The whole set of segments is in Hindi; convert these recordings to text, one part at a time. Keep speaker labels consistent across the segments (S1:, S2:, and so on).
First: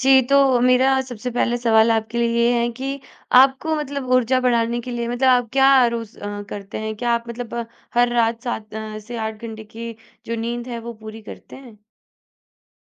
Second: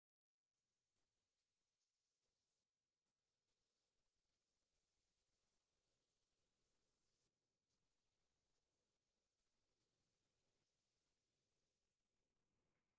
S1: जी, तो मेरा सबसे पहला सवाल आपके लिए ये है कि आपको मतलब ऊर्जा बढ़ाने के लिए मतलब आप क्या रोज़ करते हैं? क्या आप मतलब हर रात 7 से 8 घंटे की जो नींद है, वो पूरी करते हैं?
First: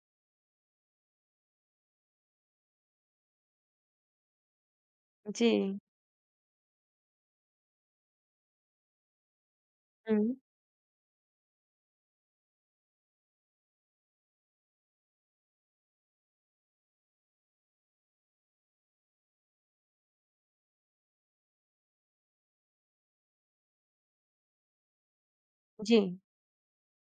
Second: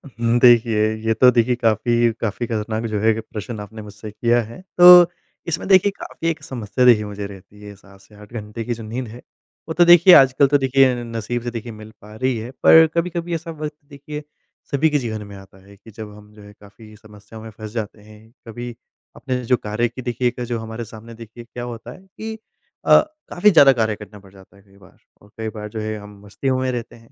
S2: देखिए, ये तो देखिए काफ़ी काफ़ी खतरनाक जो है कि प्रश्न आपने मुझसे किया है। तो इसमें
S1: जी।
S2: देखिए काफ़ी एक समस्या देखिए मुझे रहती है, 7 से 8 घंटे की जो नींद है, वो तो देखिए
S1: हुँ।
S2: आजकल तो देखिए नसीब से देखिए मिल पा रही है। पर कभी-कभी ऐसा वक़्त देखिए सभी के जीवन में आता है कि जब हम जो है काफ़ी समस्याओं में फँस जाते हैं। कभी अपने जो कार्य की देखिए एक जो हमारे सामने देखिए क्या होता है कि अ, काफ़ी ज़्यादा कार्य करना पड़ जाता है कई बार, और कई बार जो
S1: जी।
S2: है हम मस्तियों में रहते हैं।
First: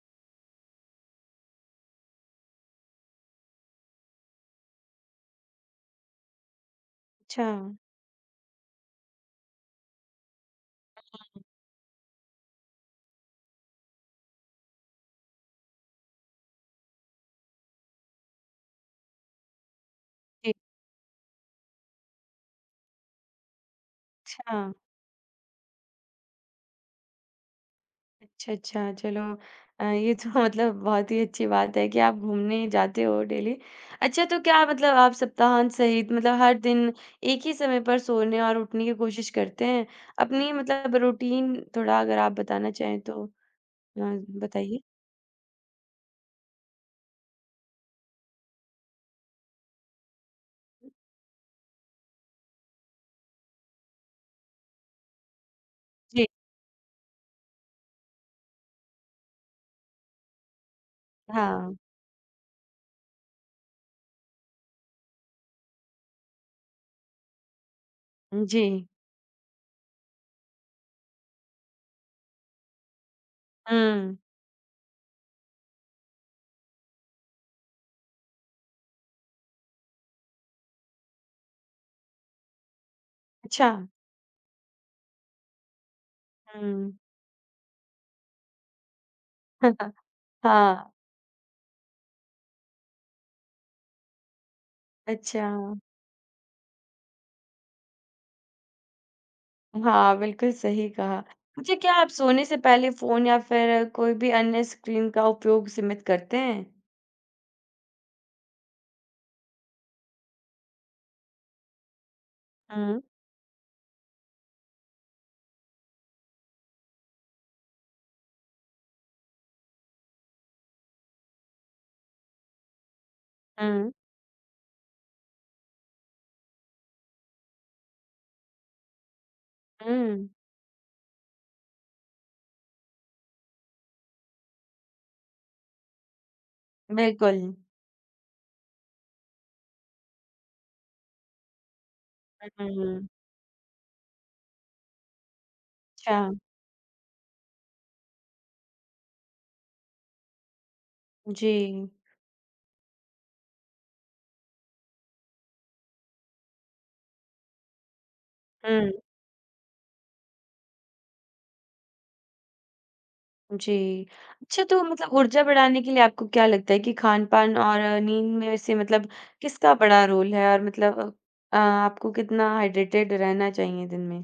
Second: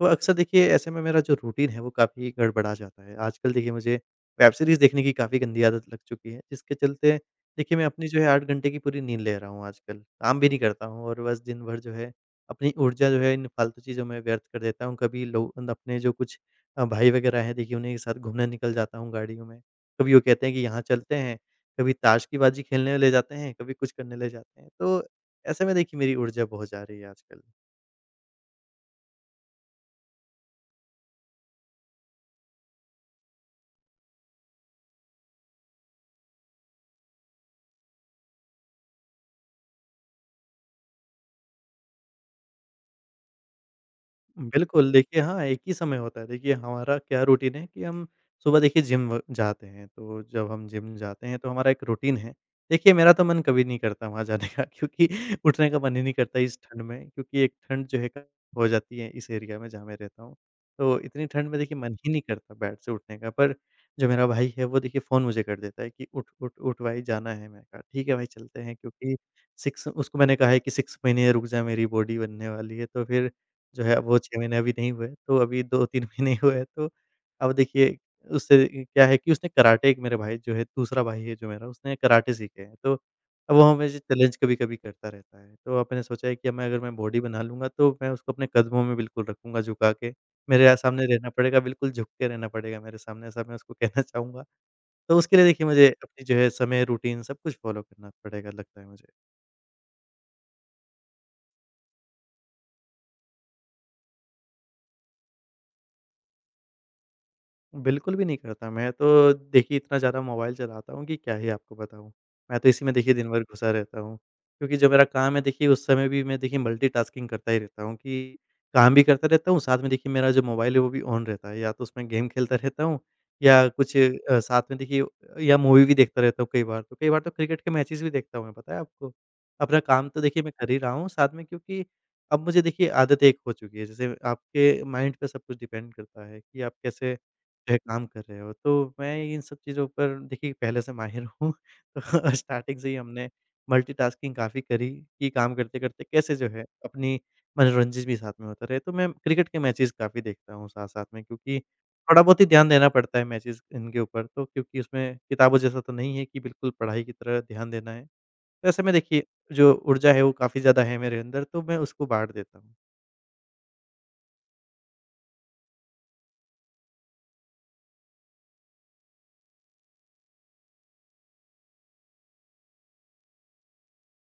S2: तो अक्सर देखिए ऐसे में मेरा जो रूटीन है वो काफ़ी गड़बड़ा जाता है। आजकल देखिए मुझे वेब सीरीज़ देखने की काफ़ी गंदी आदत लग चुकी है, जिसके चलते
S1: अच्छा।
S2: देखिए मैं अपनी जो है 8 घंटे की पूरी नींद ले रहा हूँ आजकल। काम भी नहीं करता हूँ और बस दिन भर जो है अपनी ऊर्जा जो है इन फालतू चीज़ों में व्यर्थ कर देता हूँ। कभी लो अपने जो कुछ भाई वगैरह हैं देखिए उन्हीं के साथ घूमने निकल जाता हूँ गाड़ियों में। कभी वो कहते
S1: जी,
S2: हैं कि यहाँ चलते हैं, कभी ताश की बाजी खेलने ले जाते हैं, कभी कुछ करने ले जाते हैं।
S1: अच्छा।
S2: तो ऐसे में देखिए मेरी ऊर्जा बहुत जा रही है आजकल।
S1: अच्छा, अच्छा। चलो ये तो मतलब बहुत ही अच्छी बात है कि आप घूमने जाते हो डेली। अच्छा तो क्या मतलब आप सप्ताहांत सहित मतलब हर दिन एक ही समय पर सोने और उठने की कोशिश करते हैं? अपनी मतलब रूटीन थोड़ा अगर आप बताना चाहें तो अ, बताइए?
S2: बिल्कुल, देखिए हाँ, एक ही समय होता है। देखिए हमारा क्या रूटीन है कि हम सुबह देखिए जिम व जाते हैं, तो जब हम जिम जाते हैं तो हमारा एक रूटीन है। देखिए मेरा तो मन कभी नहीं करता वहाँ जाने का क्योंकि उठने का मन ही नहीं
S1: जी,
S2: करता इस ठंड में, क्योंकि एक ठंड जो है हो जाती है इस एरिया में जहाँ मैं रहता हूँ। तो इतनी ठंड में
S1: हाँ।
S2: देखिए मन ही नहीं करता बेड से उठने का, पर जो मेरा भाई है वो देखिए फ़ोन मुझे कर देता है कि उठ, उठ, उठ भाई जाना है। मैंने कहा ठीक है भाई चलते
S1: जी।
S2: हैं, क्योंकि 6 उसको मैंने कहा है कि 6 महीने रुक जा, मेरी बॉडी बनने वाली है, तो फिर जो है
S1: हुँ।
S2: वो 6 महीने अभी नहीं हुए, तो अभी 2-3 महीने हुए हैं, तो अब देखिए उससे क्या है कि उसने कराटे एक मेरे भाई जो है, दूसरा भाई है जो मेरा, उसने कराटे सीखे हैं, तो अब वो
S1: अच्छा।
S2: हमें चैलेंज कभी-कभी करता रहता है। तो अब मैंने सोचा है कि अब मैं अगर
S1: हुँ।
S2: मैं बॉडी बना लूँगा, तो मैं उसको अपने कदमों में बिल्कुल रखूँगा झुका के, मेरे यहाँ
S1: हाँ।
S2: सामने रहना पड़ेगा, बिल्कुल झुक के रहना पड़ेगा मेरे सामने, ऐसा मैं उसको कहना चाहूँगा। तो उसके लिए
S1: अच्छा।
S2: देखिए मुझे अपनी जो है समय, रूटीन सब कुछ फ़ॉलो करना पड़ेगा लगता है मुझे।
S1: हाँ, बिल्कुल सही कहा। अच्छा क्या आप सोने से पहले फ़ोन या फिर कोई भी अन्य स्क्रीन का उपयोग सीमित करते हैं?
S2: बिल्कुल भी नहीं करता। मैं तो देखिए इतना ज़्यादा मोबाइल चलाता हूँ कि क्या ही आपको बताऊँ। मैं तो इसी में
S1: हुँ,
S2: देखिए दिन भर घुसा रहता हूँ। क्योंकि जो मेरा काम है देखिए उस समय भी मैं देखिए मल्टीटास्किंग करता ही रहता हूँ कि काम भी करता रहता हूँ, साथ में देखिए मेरा जो मोबाइल है वो भी ऑन रहता है। या तो उसमें गेम खेलता रहता हूँ, या
S1: हुँ,
S2: कुछ साथ में देखिए या मूवी भी देखता रहता हूँ कई बार तो। कई बार तो क्रिकेट के मैचेज़ भी देखता हूँ मैं, पता है आपको? अपना काम तो
S1: हुँ।
S2: देखिए मैं कर ही रहा हूँ साथ में, क्योंकि अब मुझे देखिए आदत एक हो चुकी है। जैसे आपके माइंड पे सब कुछ डिपेंड करता है कि आप कैसे
S1: बिल्कुल।
S2: क्या काम कर रहे हो? तो मैं इन सब चीज़ों पर देखिए पहले से माहिर हूँ। तो स्टार्टिंग से ही
S1: हुँ।
S2: हमने मल्टीटास्किंग काफ़ी करी कि काम करते-करते
S1: अच्छा,
S2: कैसे जो है अपनी मनोरंजन भी साथ में होता रहे। तो मैं क्रिकेट के मैचेज़ काफ़ी देखता हूँ साथ-साथ में, क्योंकि
S1: जी।
S2: थोड़ा बहुत ही ध्यान देना पड़ता है मैचेज़ इनके ऊपर तो, क्योंकि उसमें किताबों जैसा तो नहीं है कि बिल्कुल पढ़ाई की तरह ध्यान देना है। तो ऐसे
S1: हुँ।
S2: में देखिए जो ऊर्जा है वो काफ़ी ज़्यादा है मेरे अंदर, तो मैं उसको बाँट देता हूँ।
S1: जी। अच्छा तो मतलब ऊर्जा बढ़ाने के लिए आपको क्या लगता है कि खान-पान और नींद में से मतलब किसका बड़ा रोल है? और मतलब आपको कितना हाइड्रेटेड रहना चाहिए दिन में?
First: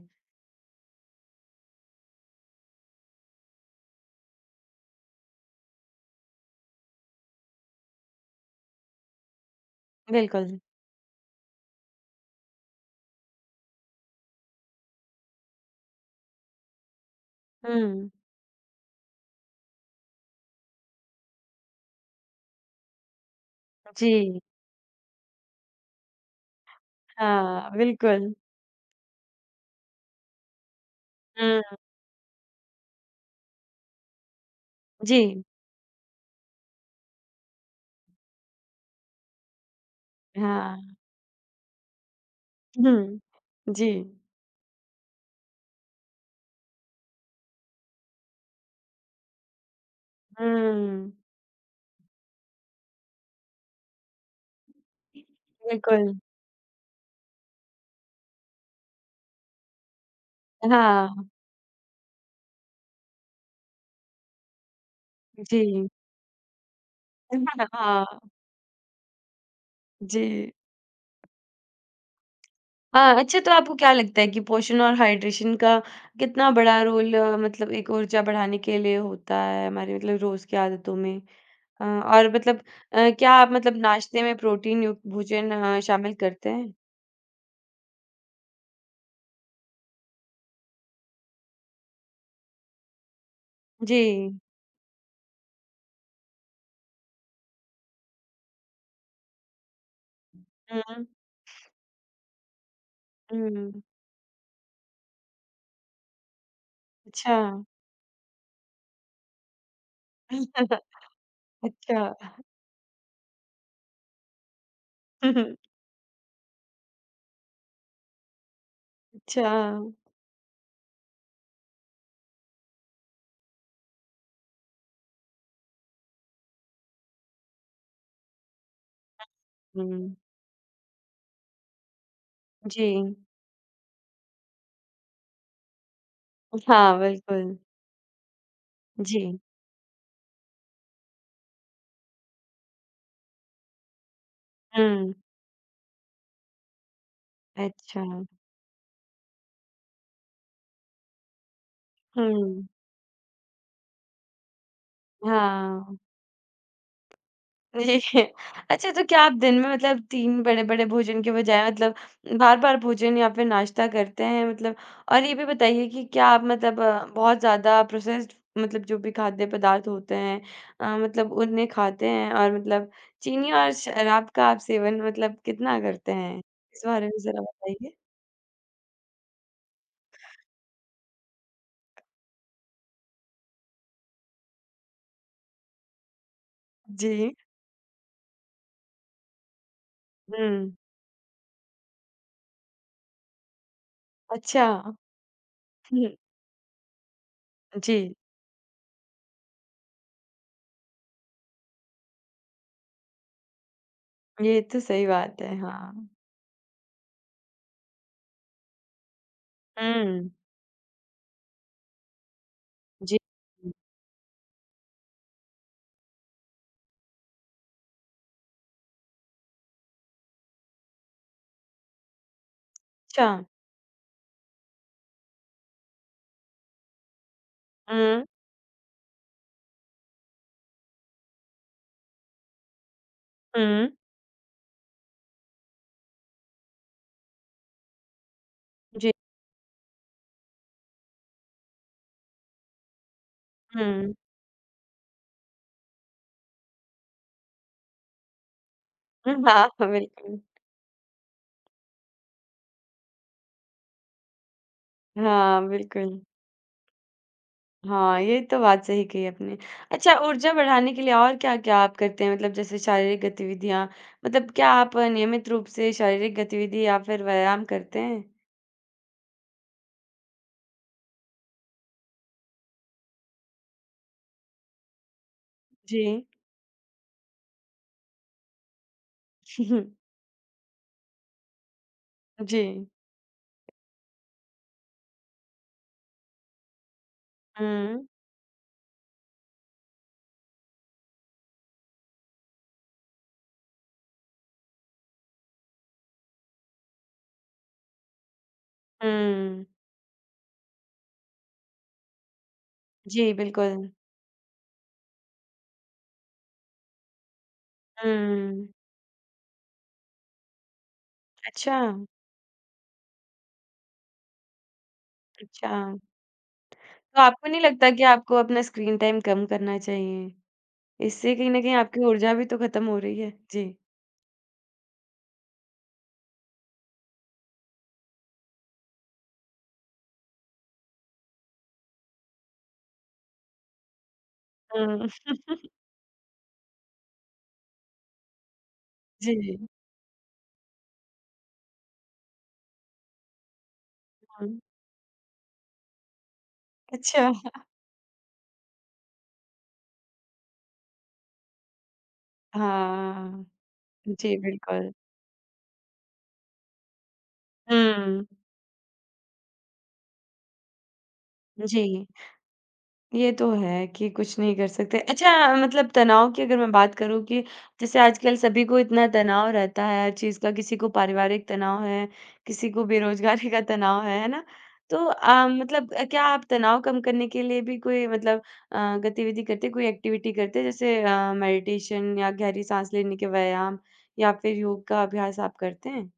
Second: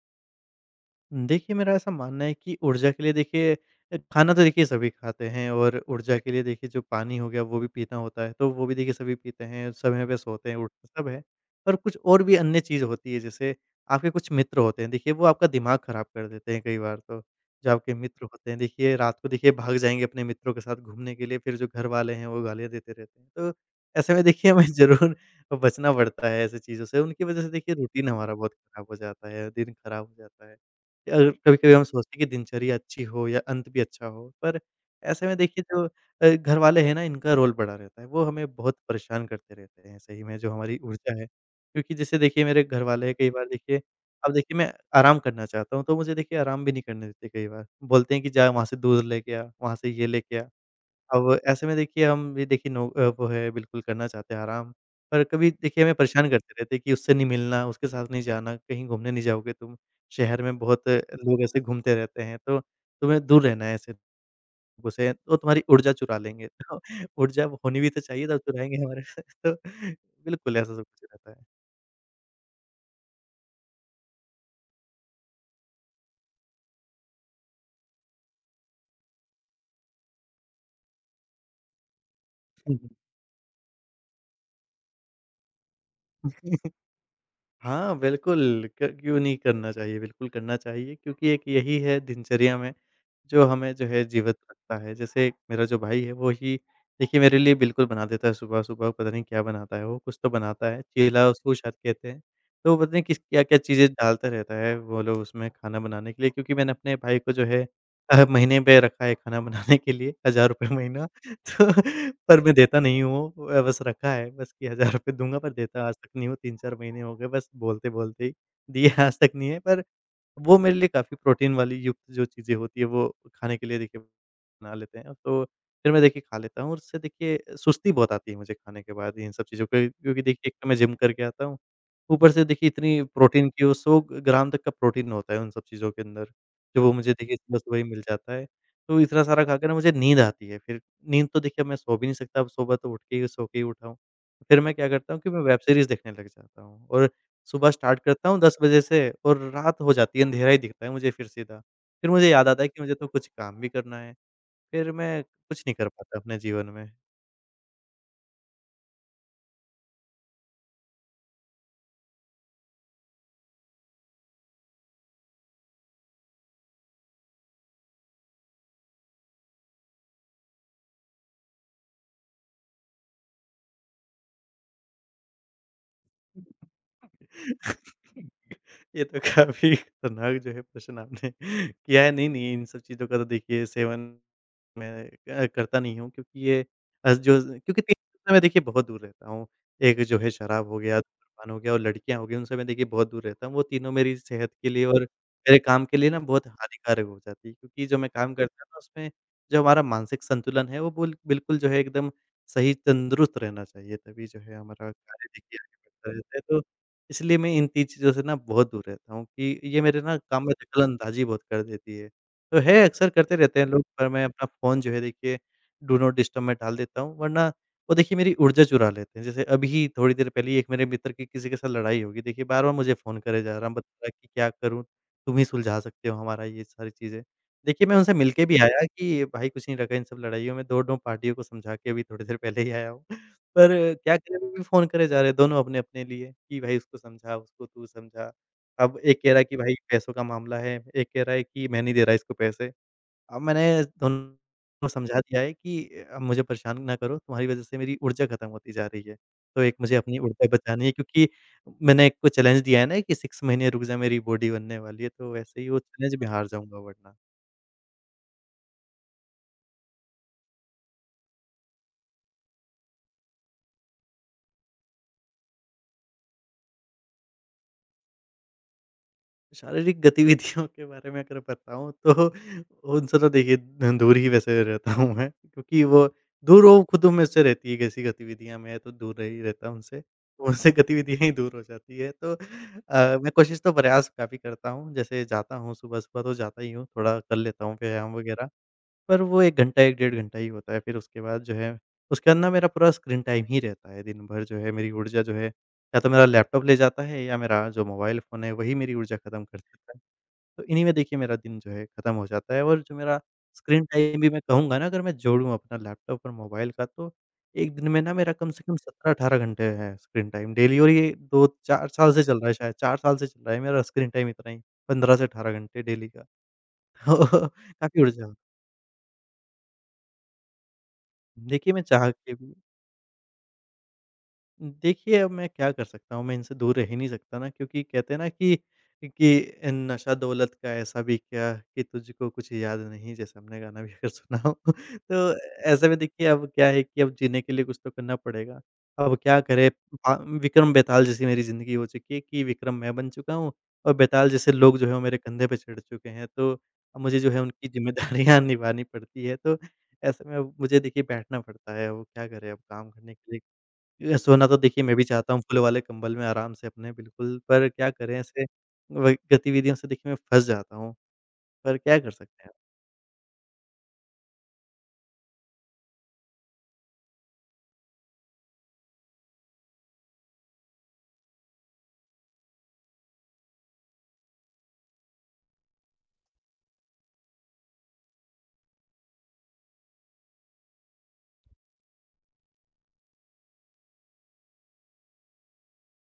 S2: देखिए, मेरा ऐसा मानना है कि ऊर्जा के लिए देखिए खाना तो देखिए सभी खाते हैं, और ऊर्जा के लिए देखिए जो पानी हो गया वो भी पीना होता है, तो वो भी देखिए सभी पीते हैं, समय पे
S1: बिल्कुल।
S2: सोते हैं, उठते सब है। पर कुछ और भी अन्य चीज़ होती है, जैसे आपके कुछ मित्र होते हैं देखिए वो आपका दिमाग ख़राब कर देते हैं कई बार तो। जो आपके
S1: हुँ।
S2: मित्र होते हैं देखिए रात को देखिए भाग जाएँगे अपने मित्रों के साथ घूमने के लिए, फिर जो घर वाले हैं वो गालियाँ देते रहते हैं। तो ऐसे में
S1: जी,
S2: देखिए हमें ज़रूर बचना पड़ता है ऐसी चीज़ों से, उनकी वज़ह से
S1: हाँ,
S2: देखिए रूटीन
S1: बिल्कुल।
S2: हमारा बहुत ख़राब हो जाता है, दिन ख़राब हो जाता है। अ, कभी-कभी
S1: हुँ।
S2: हम सोचते हैं कि दिनचर्या अच्छी हो या अंत भी अच्छा हो, पर ऐसे में
S1: जी,
S2: देखिए जो घर वाले हैं ना इनका रोल बड़ा रहता है, वो हमें बहुत परेशान करते रहते हैं सही में जो हमारी
S1: हाँ।
S2: ऊर्जा है। क्योंकि जैसे देखिए मेरे घर वाले हैं
S1: हुँ,
S2: कई बार देखिए,
S1: जी।
S2: अब देखिए मैं आराम करना चाहता हूँ, तो मुझे देखिए आराम भी नहीं करने देते कई बार। बोलते हैं कि जा वहाँ से दूध लेके आ, वहाँ से ये लेके आ।
S1: हुँ।
S2: अब ऐसे में देखिए हम भी देखिए नो वो है बिल्कुल करना चाहते हैं आराम, पर कभी देखिए हमें
S1: बिल्कुल,
S2: परेशान करते रहते हैं कि उससे नहीं मिलना, उसके साथ नहीं जाना, कहीं घूमने नहीं जाओगे तुम। शहर में बहुत
S1: हाँ,
S2: लोग ऐसे घूमते रहते हैं, तो तुम्हें दूर रहना है ऐसे लोगों से, वो तुम्हारी
S1: जी।
S2: ऊर्जा चुरा लेंगे। तो ऊर्जा होनी भी तो
S1: हाँ,
S2: चाहिए तब चुराएँगे हमारे से। तो
S1: जी।
S2: बिल्कुल ऐसा सब कुछ रहता है।
S1: हाँ, अच्छा तो आपको क्या लगता है कि पोषण और हाइड्रेशन का कितना बड़ा रोल मतलब एक ऊर्जा बढ़ाने के लिए होता है हमारी मतलब रोज़ की आदतों में? और मतलब
S2: हम्म।
S1: क्या आप मतलब नाश्ते में प्रोटीन युक्त भोजन शामिल करते हैं?
S2: हाँ, बिल्कुल क क्यों नहीं करना चाहिए, बिल्कुल करना चाहिए, क्योंकि एक यही है दिनचर्या में जो हमें जो है
S1: जी।
S2: जीवित रखता है। जैसे मेरा जो भाई है वो ही देखिए मेरे लिए बिल्कुल बना देता है सुबह-सुबह, पता नहीं क्या बनाता है वो, कुछ तो बनाता है,
S1: हुँ,
S2: चीला उसको शायद कहते हैं। तो पता नहीं किस क्या-क्या
S1: हुँ।
S2: चीज़ें डालता रहता है वो लोग उसमें खाना बनाने के लिए, क्योंकि मैंने अपने भाई को
S1: अच्छा।
S2: जो है महीने पे रखा है खाना बनाने के लिए, ₹1000 महीना। तो
S1: अच्छा।
S2: पर मैं देता नहीं हूँ। बस रखा है बस कि ₹1000 दूँगा पर देता आज तक नहीं हूँ, 3-4 महीने हो गए बस बोलते-बोलते ही। दिए आज तक नहीं
S1: अच्छा।
S2: है, पर वो मेरे लिए काफ़ी प्रोटीन वाली युक्त जो चीज़ें होती है वो खाने के लिए देखिए बना लेते हैं। तो फिर मैं देखिए खा लेता हूँ, और उससे देखिए सुस्ती बहुत आती है मुझे खाने के बाद इन सब चीज़ों के,
S1: हुँ।
S2: क्योंकि देखिए एक तो मैं जिम करके आता हूँ, ऊपर से देखिए
S1: जी।
S2: इतनी प्रोटीन की वो 100 ग्राम तक का प्रोटीन होता है उन सब चीज़ों के अंदर, जो वो
S1: हाँ,
S2: मुझे देखिए
S1: बिल्कुल।
S2: सुबह-सुबह ही मिल जाता है। तो इतना
S1: जी।
S2: सारा खाकर ना मुझे नींद आती है फिर, नींद तो देखिए मैं सो भी नहीं सकता अब, सुबह तो उठ के ही सो के ही उठा हूँ। फिर मैं क्या
S1: हुँ।
S2: करता हूँ कि मैं वेब सीरीज़ देखने लग जाता हूँ, और सुबह स्टार्ट
S1: अच्छा।
S2: करता हूँ 10 बजे से और रात हो जाती है, अंधेरा ही दिखता है मुझे फिर सीधा। फिर मुझे याद
S1: हुँ।
S2: आता है कि मुझे तो कुछ काम भी करना है, फिर मैं कुछ नहीं कर
S1: हाँ।
S2: पाता अपने जीवन में।
S1: जी। अच्छा तो क्या आप दिन में मतलब 3 बड़े-बड़े भोजन के बजाय मतलब बार-बार भोजन या फिर नाश्ता करते हैं मतलब और ये भी बताइए कि क्या आप मतलब बहुत ज़्यादा प्रोसेस्ड मतलब जो भी खाद्य पदार्थ होते हैं मतलब उन्हें खाते हैं और मतलब चीनी और शराब का आप सेवन मतलब कितना करते हैं? इस बारे में ज़रा बताइए।
S2: ये तो काफ़ी खतरनाक जो है प्रश्न आपने किया है। नहीं, नहीं, इन सब चीज़ों का तो देखिए सेवन मैं करता नहीं हूँ, क्योंकि ये
S1: जी।
S2: जो, क्योंकि तीन चीज़ों से मैं देखिए बहुत दूर रहता हूँ। एक जो है
S1: हुँ।
S2: शराब हो गया, धूम्रपान हो गया और लड़कियाँ हो गई, उनसे मैं देखिए बहुत दूर रहता हूँ। वो तीनों मेरी सेहत के
S1: अच्छा।
S2: लिए और मेरे काम के
S1: हुँ।
S2: लिए ना बहुत हानिकारक हो जाती है, क्योंकि
S1: जी।
S2: जो मैं काम करता हूँ ना उसमें जो हमारा मानसिक संतुलन है वो बुल बिल्कुल जो है एकदम सही तंदुरुस्त रहना चाहिए, तभी जो है
S1: ये तो
S2: हमारा
S1: सही
S2: कार्य
S1: बात है,
S2: देखिए आगे
S1: हाँ।
S2: बढ़ता रहता है। तो इसलिए मैं इन तीन चीज़ों से ना बहुत दूर रहता हूँ कि ये मेरे ना
S1: हुँ,
S2: काम में दखल अंदाज़ी बहुत कर देती है। तो है, अक्सर
S1: जी।
S2: करते रहते हैं लोग, पर मैं अपना फ़ोन जो है देखिए डू नॉट डिस्टर्ब में डाल देता हूँ, वरना वो देखिए मेरी ऊर्जा चुरा लेते हैं। जैसे अभी थोड़ी देर पहले ही एक मेरे मित्र की किसी के साथ लड़ाई हो गई, देखिए बार-बार मुझे फ़ोन
S1: अच्छा।
S2: करे जा रहा है, बता रहा है कि क्या करूँ? तुम ही सुलझा सकते हो हमारा ये सारी चीज़ें। देखिए, मैं उनसे
S1: हुँ,
S2: मिलके भी आया कि भाई कुछ नहीं रखा इन सब लड़ाइयों में, दोनों पार्टियों को समझा के अभी थोड़ी देर पहले ही आया हूँ। पर
S1: हुँ।
S2: क्या करें, वो भी फ़ोन करे जा रहे हैं, दोनों अपने-अपने लिए कि भाई उसको समझा, उसको तू समझा। अब
S1: जी।
S2: एक कह रहा है कि भाई पैसों का मामला है, एक कह रहा है कि मैं नहीं दे रहा इसको पैसे। अब मैंने
S1: हुँ।
S2: दोनों को समझा दिया है कि अब मुझे परेशान ना करो, तुम्हारी वज़ह से मेरी ऊर्जा खत्म होती जा रही है।
S1: हुँ,
S2: तो
S1: हाँ।
S2: एक मुझे अपनी
S1: बिल्कुल।
S2: ऊर्जा बचानी है, क्योंकि मैंने एक को चैलेंज दिया है ना कि 6 महीने रुक जा, मेरी बॉडी बनने वाली है, तो वैसे
S1: हाँ,
S2: ही वो चैलेंज
S1: बिल्कुल।
S2: मैं हार जाऊँगा वरना।
S1: हाँ, ये तो बात सही कही आपने। अच्छा ऊर्जा बढ़ाने के लिए और क्या-क्या आप करते हैं? मतलब जैसे शारीरिक गतिविधियाँ, मतलब क्या आप नियमित रूप से शारीरिक गतिविधि या फिर व्यायाम करते हैं?
S2: शारीरिक गतिविधियों के बारे में अगर बताऊँ तो उनसे तो देखिए द दूर ही वैसे रहता हूँ मैं, क्योंकि
S1: जी।
S2: वो दूर वो खुद मुझ से रहती है, कैसी गतिविधियाँ, मैं तो दूर रह ही रहता हूँ उनसे। तो उनसे गतिविधियाँ ही दूर हो जाती है। तो
S1: जी।
S2: मैं कोशिश तो प्रयास काफ़ी करता हूँ, जैसे जाता हूँ सुबह-सुबह तो जाता ही हूँ, थोड़ा कर लेता हूँ
S1: हुँ,
S2: व्यायाम वगैरह। पर वो 1 घंटा, 1 डेढ़ घंटा ही होता है, फिर उसके बाद ना मेरा पूरा स्क्रीन टाइम ही रहता है, दिन भर जो है मेरी ऊर्जा जो है या तो मेरा लैपटॉप ले जाता है या मेरा जो मोबाइल फ़ोन है वही मेरी ऊर्जा खत्म कर
S1: हुँ।
S2: देता है। तो इन्हीं में देखिए मेरा दिन जो है खत्म हो जाता है। और जो मेरा
S1: जी,
S2: स्क्रीन
S1: बिल्कुल।
S2: टाइम भी, मैं कहूँगा ना, अगर मैं जोड़ूँ अपना लैपटॉप और मोबाइल का, तो एक दिन में ना मेरा कम से
S1: हुँ।
S2: कम 17-18 घंटे है स्क्रीन टाइम डेली। और ये
S1: अच्छा,
S2: 2-4 साल से चल रहा है, शायद 4 साल से चल रहा है मेरा स्क्रीन टाइम इतना ही, 15 से 18
S1: अच्छा।
S2: घंटे डेली का।
S1: तो आपको नहीं लगता कि
S2: काफ़ी ऊर्जा
S1: आपको
S2: होती
S1: अपना स्क्रीन टाइम कम करना चाहिए? इससे
S2: है।
S1: कहीं न
S2: देखिए,
S1: कहीं
S2: मैं
S1: आपकी
S2: चाह
S1: ऊर्जा
S2: के
S1: भी
S2: भी,
S1: तो खत्म हो रही है। जी।
S2: देखिए, अब मैं क्या कर सकता हूँ? मैं इनसे दूर रह ही नहीं सकता ना, क्योंकि कहते हैं ना कि नशा दौलत का ऐसा भी क्या कि तुझको कुछ याद नहीं, जैसे हमने गाना भी अगर सुना हो।
S1: हुँ।
S2: तो ऐसे में देखिए अब क्या है कि अब जीने के लिए कुछ तो करना पड़ेगा। अब क्या
S1: जी,
S2: करें, अ, विक्रम बेताल जैसी मेरी ज़िंदगी हो चुकी है कि विक्रम मैं बन चुका हूँ और बेताल जैसे
S1: हुँ।
S2: लोग जो है वो मेरे कंधे पे चढ़ चुके हैं। तो अब मुझे
S1: अच्छा।
S2: जो है उनकी ज़िम्मेदारियाँ निभानी पड़ती है। तो ऐसे में अब मुझे देखिए बैठना पड़ता है। वो क्या करें, अब काम करने के लिए
S1: हाँ। जी,
S2: सोना तो देखिए
S1: बिल्कुल।
S2: मैं भी चाहता हूँ फुल वाले कंबल में आराम से अपने बिल्कुल, पर क्या करें,
S1: हुँ,
S2: ऐसे वही गतिविधियों से देखिए मैं फँस जाता हूँ, पर क्या
S1: जी।
S2: कर सकते हैं?
S1: ये तो है कि कुछ नहीं कर सकते। अच्छा मतलब तनाव की अगर मैं बात करूँ कि जैसे आजकल सभी को इतना तनाव रहता है हर चीज़ का, किसी को पारिवारिक तनाव है, किसी को बेरोज़गारी का तनाव है ना? तो मतलब क्या आप तनाव कम करने के लिए भी कोई मतलब गतिविधि करते हैं, कोई एक्टिविटी करते हैं जैसे मेडिटेशन या गहरी साँस लेने के व्यायाम या फिर योग का अभ्यास आप करते हैं?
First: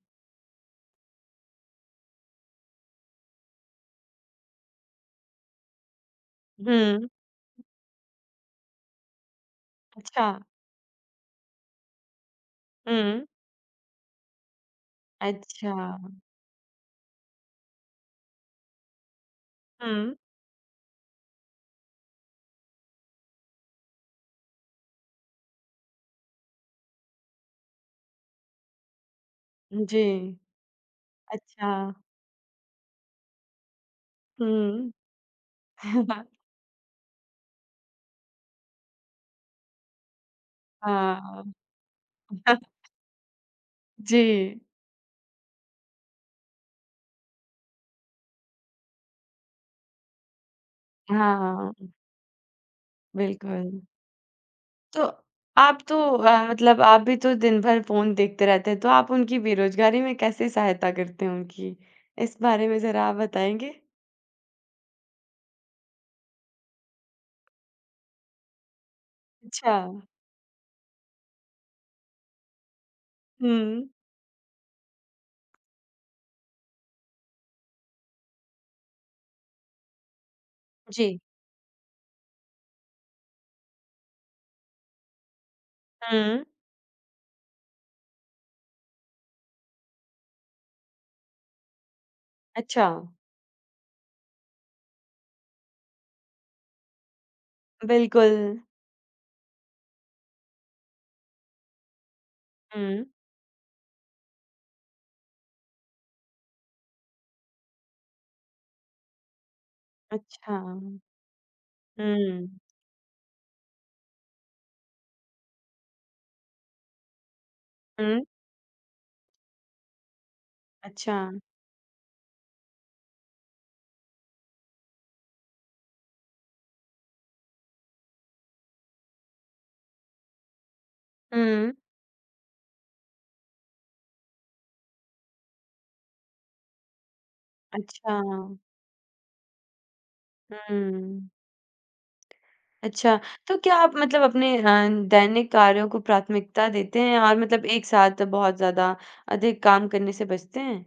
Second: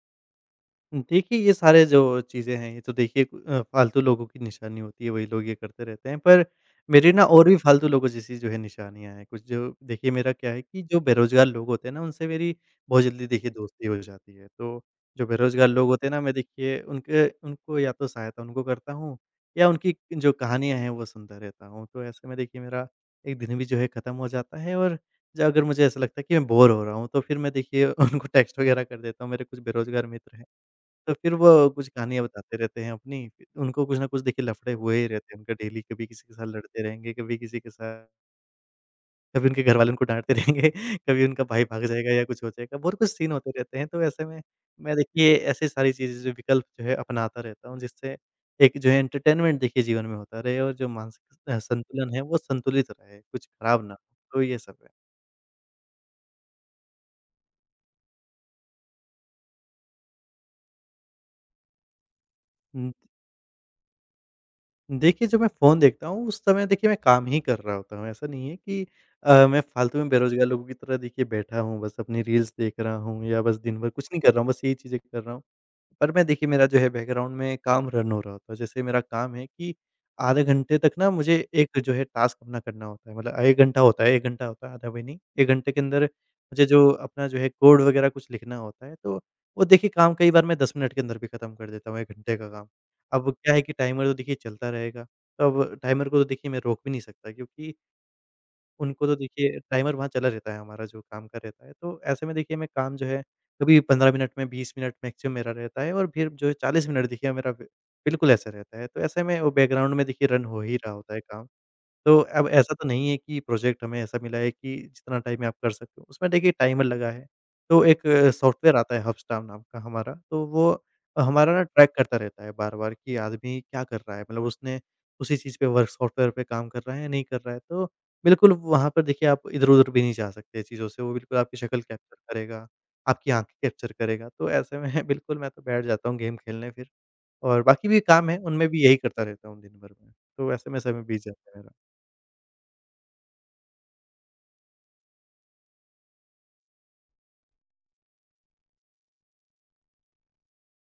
S2: देखिए, ये सारे जो चीज़ें हैं, ये तो देखिए फालतू लोगों की निशानी होती है, वही लोग ये करते रहते हैं। पर
S1: हुँ,
S2: मेरी ना और भी फालतू लोगों जैसी जो है निशानियाँ हैं कुछ, जो देखिए
S1: अच्छा।
S2: मेरा क्या है कि जो बेरोज़गार लोग होते हैं ना, उनसे मेरी बहुत
S1: हुँ,
S2: जल्दी देखिए दोस्ती हो जाती है। तो जो बेरोज़गार
S1: अच्छा।
S2: लोग होते हैं ना, मैं देखिए उनके उनको या तो सहायता उनको करता हूँ या उनकी
S1: हुँ,
S2: जो कहानियाँ हैं वो सुनता रहता हूँ। तो ऐसे में देखिए मेरा एक दिन भी जो है ख़त्म हो जाता है। और ज अगर मुझे ऐसा लगता है कि मैं बोर हो रहा हूँ, तो फिर मैं देखिए उनको टेक्स्ट वग़ैरह कर देता हूँ। मेरे कुछ
S1: जी।
S2: बेरोज़गार मित्र हैं। तो फिर वो
S1: अच्छा।
S2: कुछ कहानियाँ बताते रहते हैं अपनी, फिर उनको कुछ ना कुछ देखिए लफड़े
S1: हुँ।
S2: हुए ही रहते हैं उनका डेली, कभी किसी के साथ लड़ते रहेंगे, कभी किसी के साथ, कभी उनके घरवाले उनको डाँटते रहेंगे, कभी
S1: हाँ।
S2: उनका भाई भाग जाएगा या कुछ हो जाएगा, बहुत कुछ सीन होते रहते हैं। तो
S1: जी।
S2: ऐसे में मैं देखिए ऐसी सारी चीज़ें जो विकल्प जो है अपनाता रहता हूँ, जिससे एक जो है एंटरटेनमेंट देखिए जीवन में होता रहे और जो मानसिक
S1: हाँ,
S2: संतुलन है वो संतुलित रहे, कुछ
S1: बिल्कुल।
S2: खराब ना हो, तो ये सब
S1: तो आप तो मतलब आप भी तो दिन भर फ़ोन देखते रहते हैं, तो आप उनकी बेरोज़गारी में कैसे सहायता करते हैं उनकी? इस बारे में
S2: है।
S1: ज़रा आप बताएँगे?
S2: देखिए, जब मैं फ़ोन देखता हूँ, उस समय देखिए मैं काम ही कर रहा होता हूँ। ऐसा नहीं है कि मैं
S1: अच्छा।
S2: फालतू में बेरोज़गार लोगों की तरह देखिए बैठा हूँ, बस अपनी रील्स देख रहा हूँ या बस दिन
S1: हुँ।
S2: भर कुछ नहीं कर रहा हूँ, बस यही चीज़ें कर रहा हूँ। पर मैं देखिए मेरा जो है बैकग्राउंड में काम रन हो रहा होता है। जैसे मेरा काम है कि आधे घंटे तक ना
S1: जी।
S2: मुझे एक जो है टास्क अपना करना होता है। मतलब 1 घंटा होता है, 1 घंटा होता है, आधा भी नहीं। 1 घंटे के अंदर
S1: हुँ।
S2: मुझे जो अपना जो है कोड वग़ैरह कुछ लिखना होता है, तो वो देखिए काम कई बार मैं 10 मिनट के अंदर भी खत्म कर देता हूँ, 1 घंटे का काम।
S1: अच्छा।
S2: अब क्या है कि टाइमर तो देखिए चलता रहेगा, तो अब टाइमर को तो देखिए मैं रोक भी नहीं सकता, क्योंकि
S1: बिल्कुल।
S2: उनको तो देखिए टाइमर वहाँ चला रहता है, हमारा जो काम का रहता है। तो ऐसे में देखिए मैं काम
S1: हुँ।
S2: जो है कभी 15 मिनट में 20 मिनट मैक्सिमम मेरा रहता है और फिर जो है 40 मिनट देखिए मेरा बिल्कुल ऐसा रहता है। तो ऐसे में वो बैकग्राउंड में देखिए रन
S1: अच्छा।
S2: हो ही रहा होता है काम। तो अब
S1: हुँ।
S2: ऐसा तो नहीं है कि प्रोजेक्ट हमें ऐसा मिला है कि जितना टाइम में आप कर सकते हो, उसमें देखिए टाइमर लगा है। तो एक
S1: हुँ।
S2: सॉफ्टवेयर आता है हबस्टाम नाम का हमारा, तो वो
S1: अच्छा।
S2: हमारा ना ट्रैक करता रहता है बार-बार कि आदमी क्या कर रहा है, मतलब उसने उसी चीज़ पे, वर्क सॉफ्टवेयर पे काम कर रहा है या नहीं कर रहा है। तो बिल्कुल वहाँ पर देखिए आप इधर-उधर भी नहीं जा सकते चीज़ों से, वो बिल्कुल आपकी
S1: हुँ।
S2: शक्ल कैप्चर करेगा, आपकी आँखें कैप्चर करेगा। तो ऐसे में बिल्कुल मैं तो बैठ जाता हूँ गेम खेलने फिर, और बाकी भी
S1: अच्छा।
S2: काम है, उनमें भी यही करता रहता हूँ दिन भर में। तो ऐसे में समय बीत
S1: हुँ।
S2: जाता है मेरा।
S1: अच्छा, तो क्या आप मतलब अपने दैनिक कार्यों को प्राथमिकता देते हैं और मतलब एक साथ बहुत ज़्यादा अधिक काम करने से बचते हैं?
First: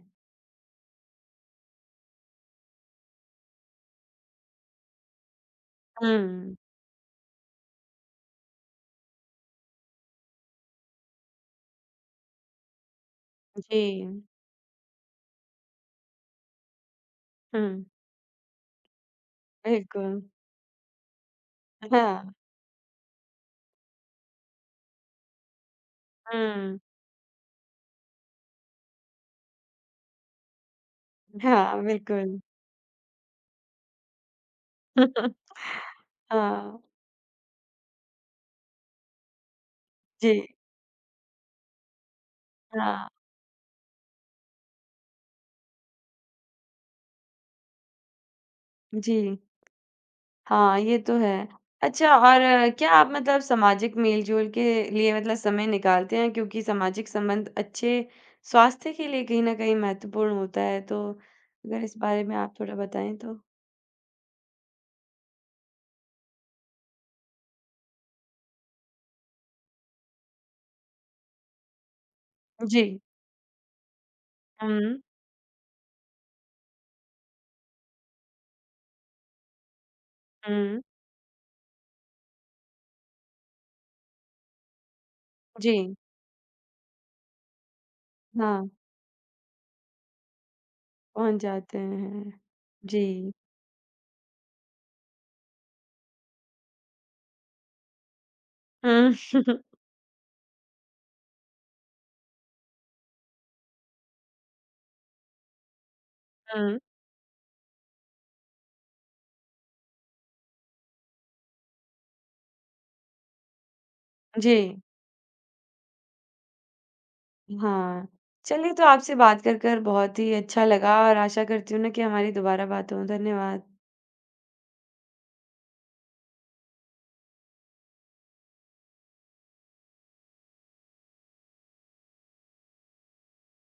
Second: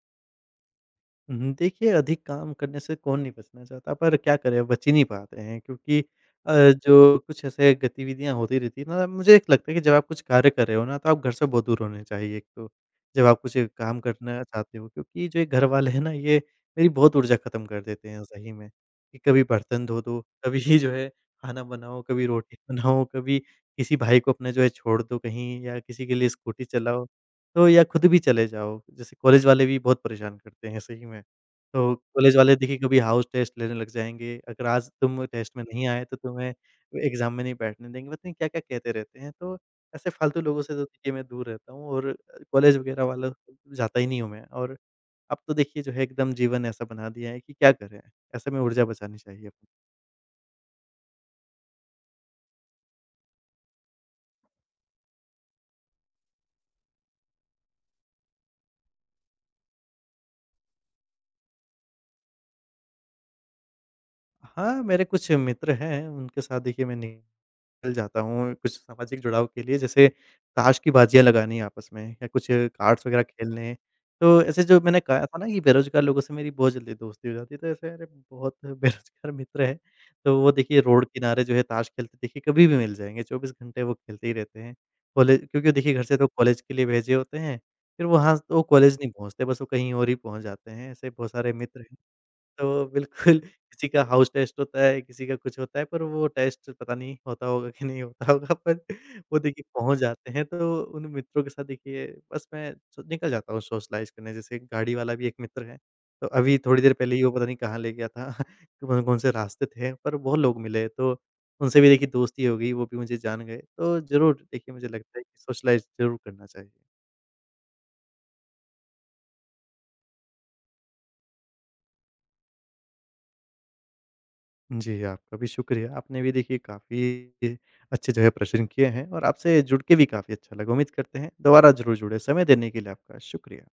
S2: हुँ, देखिए, अधिक काम करने से कौन नहीं बचना चाहता, पर क्या करें, बच ही नहीं पाते हैं, क्योंकि
S1: हुँ,
S2: जो कुछ ऐसे गतिविधियाँ होती रहती है ना, मुझे एक लगता है कि जब आप कुछ कार्य कर रहे हो ना, तो आप घर से बहुत दूर होने चाहिए एक तो, जब आप कुछ
S1: जी।
S2: काम करना चाहते हो। क्योंकि जो ये घर वाले हैं ना, ये मेरी बहुत ऊर्जा खत्म कर
S1: हुँ,
S2: देते हैं सही में, कि कभी बर्तन धो
S1: बिल्कुल।
S2: दो, कभी ही जो है खाना बनाओ, कभी
S1: हाँ,
S2: रोटी बनाओ, कभी किसी भाई को अपना जो है छोड़ दो कहीं या किसी के लिए स्कूटी
S1: हुँ,
S2: चलाओ। तो या खुद भी चले जाओ। जैसे कॉलेज वाले भी बहुत परेशान करते हैं सही में।
S1: हाँ,
S2: तो कॉलेज
S1: बिल्कुल।
S2: वाले देखिए कभी हाउस टेस्ट लेने लग जाएँगे, अगर आज तुम टेस्ट में नहीं आए तो तुम्हें
S1: हाँ,
S2: एग्ज़ाम में नहीं बैठने देंगे, पता नहीं क्या-क्या कहते रहते हैं। तो ऐसे
S1: जी,
S2: फालतू लोगों से तो देखिए मैं दूर रहता हूँ और कॉलेज वगैरह
S1: हाँ,
S2: वाला जाता ही नहीं हूँ मैं। और अब तो देखिए जो है एकदम जीवन ऐसा बना दिया है कि क्या करें? ऐसे में ऊर्जा बचानी
S1: जी।
S2: चाहिए। अपनी।
S1: हाँ, ये तो है। अच्छा और क्या आप मतलब सामाजिक मेल-जोल के लिए मतलब समय निकालते हैं? क्योंकि सामाजिक संबंध अच्छे स्वास्थ्य के लिए कहीं न कहीं महत्वपूर्ण होता है, तो अगर इस बारे में आप थोड़ा बताएँ तो?
S2: हाँ, मेरे कुछ मित्र हैं, उनके साथ देखिए मैं नि निकल जाता हूँ कुछ सामाजिक जुड़ाव के लिए, जैसे ताश की बाजियाँ लगानी आपस में या कुछ
S1: जी।
S2: कार्ड्स वगैरह खेलने। तो ऐसे, जो
S1: हुँ,
S2: मैंने कहा था ना कि बेरोज़गार लोगों से मेरी बहुत जल्दी दोस्ती हो जाती है, तो ऐसे मेरे बहुत बेरोज़गार मित्र हैं। तो वो
S1: हुँ।
S2: देखिए रोड किनारे जो है ताश खेलते देखिए कभी भी मिल जाएँगे, 24 घंटे वो खेलते ही रहते हैं। कॉलेज, क्योंकि देखिए
S1: जी,
S2: घर से तो कॉलेज के लिए भेजे होते हैं, फिर वहाँ वो
S1: हाँ,
S2: कॉलेज नहीं पहुँचते, बस वो कहीं और ही पहुँच जाते हैं, ऐसे बहुत
S1: पहुँच
S2: सारे
S1: जाते
S2: मित्र हैं।
S1: हैं।
S2: तो
S1: जी।
S2: बिल्कुल किसी का हाउस टेस्ट होता है, किसी का कुछ होता है, पर वो टेस्ट पता नहीं होता होगा कि नहीं होता होगा, पर
S1: हुँ,
S2: वो देखिए पहुँच जाते हैं, तो उन मित्रों के साथ देखिए बस मैं सो निकल जाता हूँ सोशलाइज़ करने, जैसे गाड़ी वाला भी एक मित्र है, तो अभी
S1: हुँ,
S2: थोड़ी देर पहले ही वो पता नहीं कहाँ ले गया था, कौन-कौन से रास्ते थे, पर बहुत लोग मिले तो उनसे भी देखिए दोस्ती हो गई, वो भी मुझे जान गए, तो ज़रूर देखिए
S1: जी,
S2: मुझे लगता है कि सोशलाइज़ ज़रूर करना चाहिए।
S1: हाँ। चलिए, तो आपसे बात कर बहुत ही अच्छा लगा और आशा करती हूँ ना कि हमारी दोबारा बात हो। धन्यवाद।
S2: जी, आपका भी शुक्रिया। आपने भी देखिए काफ़ी अच्छे जो है प्रश्न किए हैं और आपसे जुड़ के भी काफ़ी अच्छा लगा। उम्मीद करते हैं दोबारा ज़रूर जुड़ें। समय देने के लिए आपका शुक्रिया।